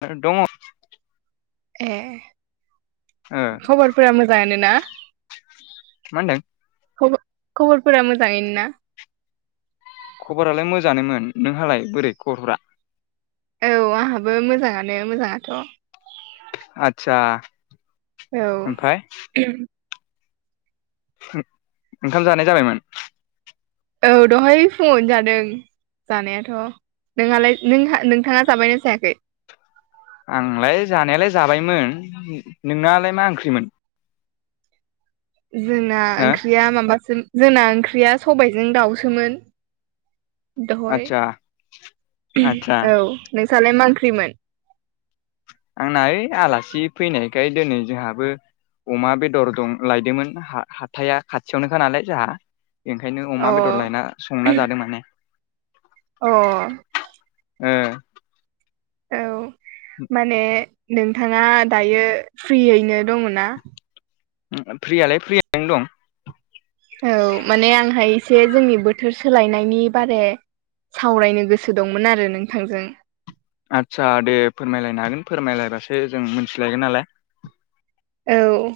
[unintelligible] दङ ए मा खबरफोरा मोजांआनो ना? मा होन्दों? खब खबरफोरा मोजाङैनो ना? खबरालाय मोजाङानोमोन नोंहालाय बोरै खबरफ्रा? औ आहाबो मोजाङानो मोजाङाथ'। आदसा। औ ओमफ्राय आहम ओंखाम जानाय जाबायमोन? औ दहाय फुङावनो जादों। जानायाथ' नोंहालाय नोंहा नोंथाङा जाबायना जायाखै? आंलाय जानायालाय जाबायमोन नोंनालाय मा ओंख्रिमोन? जोंना हो ओंख्रिया माबासो जोंना ओंख्रिया सबायाइजों दाउसोमोन। दहय आदसा आदसा उहम औ नोंसालाय मांख्रिमोन? आंना ओइ आलासि फैनायखाय दिनै जोंहाबो। अमा बेदर दं लायदोंमोन हाहाथाइआ खाथियावनोखा नालाय जोंहा। बेखायनो अमा अ बेदर लायना संना जादों माने। अ। ओ। औ माने नोंथाङा दायो फ्रियैनो दङ ना? फ्रियालाय फ्रियनो दं। औ माने आंहा एसे जोंनि बोथोर सोलायनायनि बारे। सावरायनो गोसो दंमोन आरो नोंथांजों। आतसा दे फोरमायलायनो हागोन फोरमायलायबासो जों मिथिलायगोन नालाय। औ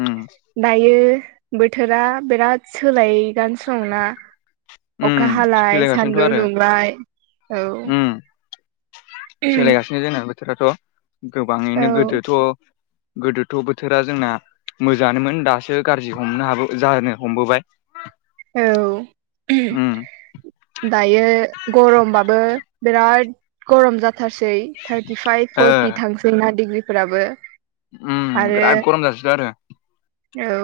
उम दायो बोथोरा बिराद सोलायगासिनो दंना? अखा उम हालाय सोलायगासिनोथ' सान्दुं आरो दुंलाय औ [unintelligible] बिदिनो जोंना बोथोराथ' औ गोबाङैनो गोदोथ' गोदोथ' बोथोरा जोंना मोजांङानोमोन दासो गाज्रि हमनो हाबो जानो हमबोबाय। औ उह उम दायो गरमबाबो बिराद गरम जाथारसै थार्टिफाइभ ओ फरटि थांसै जोंना डिग्रिफोराबो उम आरो बिराद गरम जासोदों आरो औ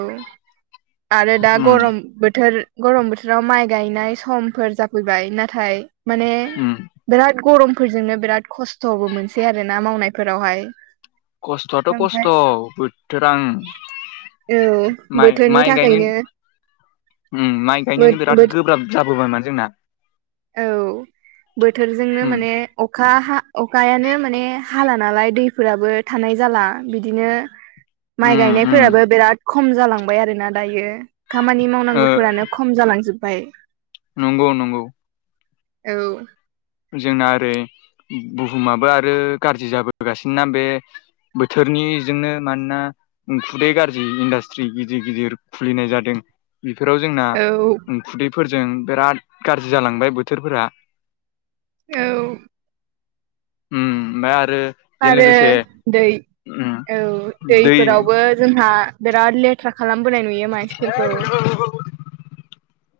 आरो दा उम गरम बोथोर गरम बोथोराव माइ गायनाय समफोर जाफैबाय नाथाय माने उम बिराद गरमफोरजोंनो बिराद खस्थ'बो मोनसै आरो ना मावनायफोरावहाय खस्थ'आथ' खस्थ' ओमफ्राय बोथोर उम औ बोथोरनि थाखायनो उम माइ गायनोनो बिराद बो-बोथ गोब्राब जाबोबाय माने जोंना औ बोथोरजोंनो उम माने अखा हा अखायानो माने हाला नालाय दैफोराबो थानाय जाला बिदिनो माइ उम उम गायनायफोराबो बिराद खम जालांबाय आरोना दायो खामानि ओ मावनांगौफोरानो खम खम जालांजोबबाय। नंगौ नंगौ। औ। जोंना ओरै बुहुमाबो आरो गाज्रि जाबोगासिनो ना बे बोथोरनिजोंनो मानोना उखुदै गाज्रि इन्डास्ट्रि गिदिर गिदिर खुलिनाय जादों। बेफोराव जोंना औ उ खुदैफोरजों बिराद गाज्रि जालांबाय बोथोरफोरा। औ। उम ओमफाय आरो बेजों आरो लोगोसे दै उम औ दै दैफोरावबो जोंहा बिराद लेथ्रा खालामबोनाय नुयो मानसिफोरखौ।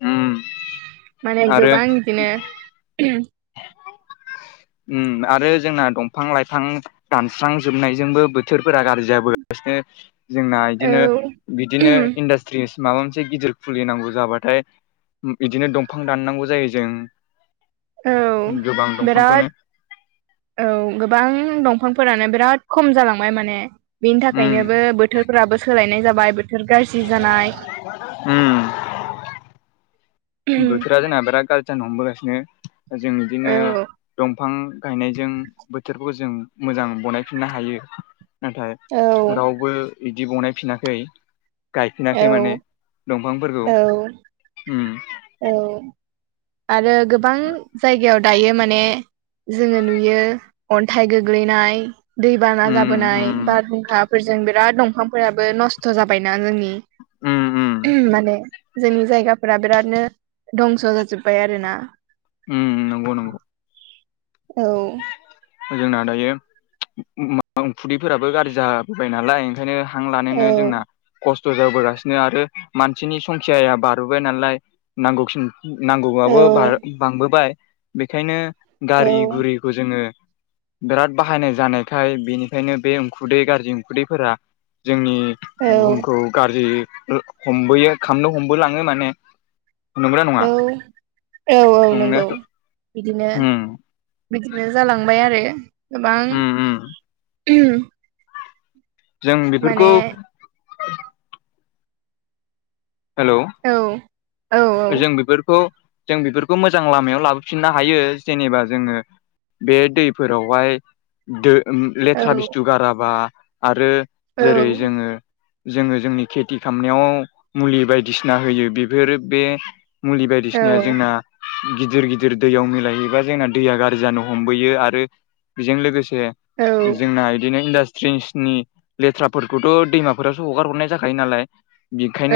उम माने आरो गोबां बिदिनो उम आरो जोंना दंफां-लाइफां दानस्रांजोबनायजोंबो बोथोरफोरा गाज्रि जाबोगासिनो जोंना औ इदिनो बिदिनो इन्डास्ट्रिस माबा मोनसे गिदिर खुलिनांगौ जाबाथाय बिदिनो दंफां दाननांगौ जायो औ जों गोबां बिराद दंफांखोनो औ गोबां दंफांफोरानो बिराद खम जालांबाय माने बेनि उम थाखायनोबो बोथोरफोराबो सोलायनाय जाबाय बोथोर गाज्रि जानाय उम बोथोरा जोंना बिराद गाज्रि जानो हमबोगासिनो जों बिदिनो औ दंफां गायनायजों बोथोरखौ जों मोजां बनायफिननो हायो। नाथाय औ रावबो बिदि बनाय फिनाखै। औ गायफिनाखै माने दंफांफोरखौ, औ उम औ। आरो गोबां जायगायाव दायो माने जोंङो नुयो अन्थाइ गोग्लैनाय दैबाना उम जाबोनाय उम बारहुंखाफोरजों बिराद दंफांफोराबो नस्थ' जाबायना जोंनि उम उम माने जोंनि जायगाफोरा बिरादनो दंस' जाजोब बाय आरोना उम नंगौ नंगौ। औ। जोंना दायो फुदैफोराबो गाज्रि जा बाय नालाय ओंखायनो हां औ लानोनो जोंना खस्थ' जाबोगासिनो आरो मानसिनि संखियाया बांबोबाय नालाय नांगौखिनि औ नांगौबाबो बांबोबाय। बेखायनो औ गारि गुरिखौ जोङो बिराद बाहायनाय जानायखाय बेनिखायनो बे उखुनदै गाज्रि उखुदैफोरा जोंनि औ बुहुमखौ गाज्रि हमबोयो खामनो हमबोलाङो माने। नंगौना नङा औ औ औ नंगौ। नंनायाथ' बिदिनो उम बिदिनो जालांबाय आरो गोबां उम उम जों माने बेफोरखौ हेल'। औ। औ जों बेफोरखौ जों बेफोरखौ मोजां लामायाव लाबोफिननो हायो जेनेबा जोङो बे दैफोरावहाय लेथ्रा औ बुस्थु गाराबा आरो जेरै औ जोङो जोङो जोंनि खेथि खालामामनायाव मुलि बायदिसिना होयो। बेफोरो बे मुलि बायदिसिनाया औ जोंना- गिदिर गिदिर दैयाव मिलायहैबा जोंना दैया गाज्रि जानो हमबोयो आरो बेजों लोगोसे औ जोंना बिदिनो इन्डास्ट्रि नि लेथ्राफोरखौथ' दैमाफोरावसो हगार हरनाय जाखायो नालाय।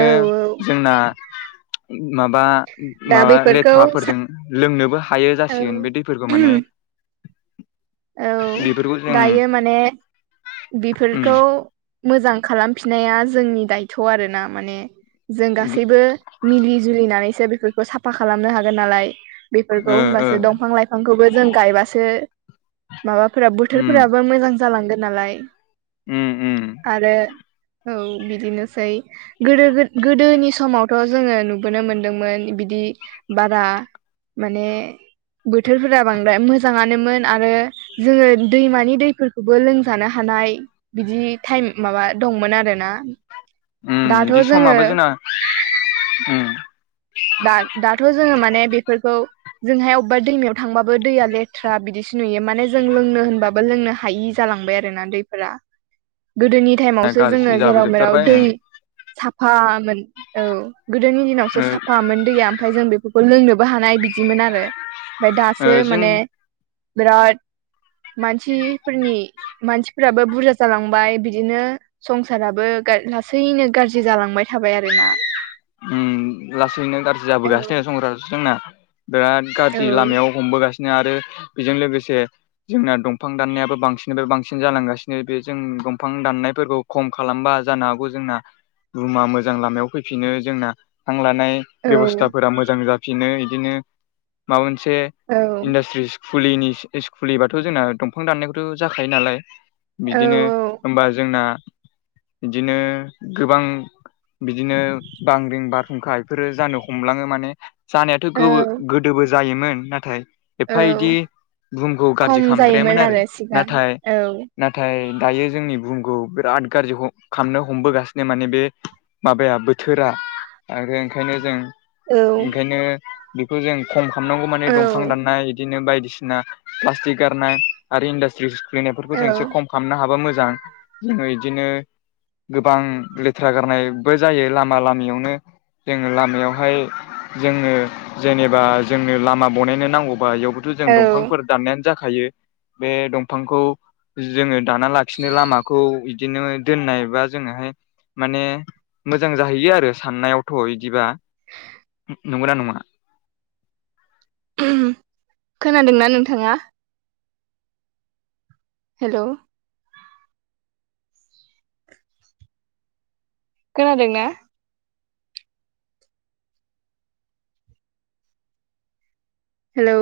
औ औ जोंना माबा दा माबा बेफोरखौ सा लेथ्राफोरजों लोंनोबो हायो औ जासिगोन बे दैफोरखौ माने। औ। बेफोरखौ जों दायो माने उम बेफोरखौ मोजां खालामफिननाया जोंनि दायथ' आरोना माने। जों गासैबो मिलि जुलिनानैसो बेफोरखौ साफा खालामनो हागोन नालाय। बेफोरखौ ओ ओ होनबासो दंफां लाइफांखौबो जों गायबासो माबाफोरा उम बोथोरफोराबो मोजां जालांगोन नालाय। उम उम। आरो औ बिदिनोसै गोदो गोदोनि समावथ' जोङो नुबोनो मोनदोंमोन बिदि बारा माने बोथोरफोरा बांद्राय मोजाङानोमोन। आरो जोङो दैमानि दैफोरखौबो लोंजानो हानाय बिदि टाइम माबा दंमोन आरोना। दाथ' बिदि जोङो समाबो जोंना दा दाथ' जोङो माने बेफोरखौ जोंहाय अबेबा दैमायाव थांबाबो दैया लेथ्रा बिदिसो नुयो। माने जों लोंनो होनबाबो लोंनो हायि जालांबाय आरोना दैफोरा गोदोनि टाइमावसो जोङो गाज्रि जेराव मेराव जाबोजोबथारबाय दै साफामोन औ गोदोनि दिनावसो ओ साफा साफामोन दैया ओमफ्राय जों बेफोरखौ लोंनोबो हानाय बिदिमोन आरो ओमफफ्राय ओ दासो जों माने बिराद मानसिफोरनि मानसिफोराबो बुरजा जालांबाय। बिदिनो संसाराबो लासैनो गाज्रि जालांबाय थाबाय आरोना। उम लासैनो गाज्रि औ जाबोगासिनो संसारा जोंना बिराद औ गाज्रि लामायाव हमबोगासिनो आरो बेजों लोगोसे जोंना दंफां दाननायाबो बांसिननिफ्राय बांसिन जालांगासिनो बे जों दंफां दाननायफोरखौ खम खालामबा जानो हागौ जोंना रुमा मोजां लामायाव फैफिनो। जोंना हां लानाय बेब'स्थाफोरा मोजां जाफिनो। बिदिनो माबा मोनसे औ इन्डासट्रिस खुलिनि खुलिबाथ' जोंना दंफां दाननायखौथ' जाखायो नालाय बिदिनो औ होनबा जोंना बिदिनो गोबां बिदिनो बांग्रिं बारहुंखा बेफोरो जानो हमलाङो माने जानायाथ' औ गो-गोदोबो जायोमोन नाथाय एफा इदि औ बुहुमखौ खम गाज्रि जायोमोन खालामद्रायामोन आरो सिगां नाथाय औ नाथाय दायो जोंनि बुहुमखौ बिराद गाज्रि ह' खालामनो हमबोगासिनो माने बे माबाया बोथोरा आरो ओंखायनो जों औ ओंखायनो बेखौ जों खम खालामनांगौ माने औ दंफां दाननाय इदिनो बायदिसिना प्लास्टिक गारना आरो इन्डास्ट्रिस खुलिनायफोरखौ औ जों एसे खम खामनो हाबा मोजां जोङो इदिनो गोबां लेथ्रा गारनायबो जायो ला मा लामियावनो। जोङो लामायावहाय जोंनो जेनेबा जोंनो लामा बानायनो नांगौबा एयाव बोथ' जों औ दंफांफोर दानायानो जाखायो बे दंफांखौ जोङो दाना लाखिनो लामाखौ बिदिनो दोननाय बा जोंनोहाय माने मोजां जाहैयो आरो साननायावथ' इदिबा नंगौना नङा? [unintelligible] खोनादोंना नोंथाङा? हेल'। खोनादोंना? हेलौ।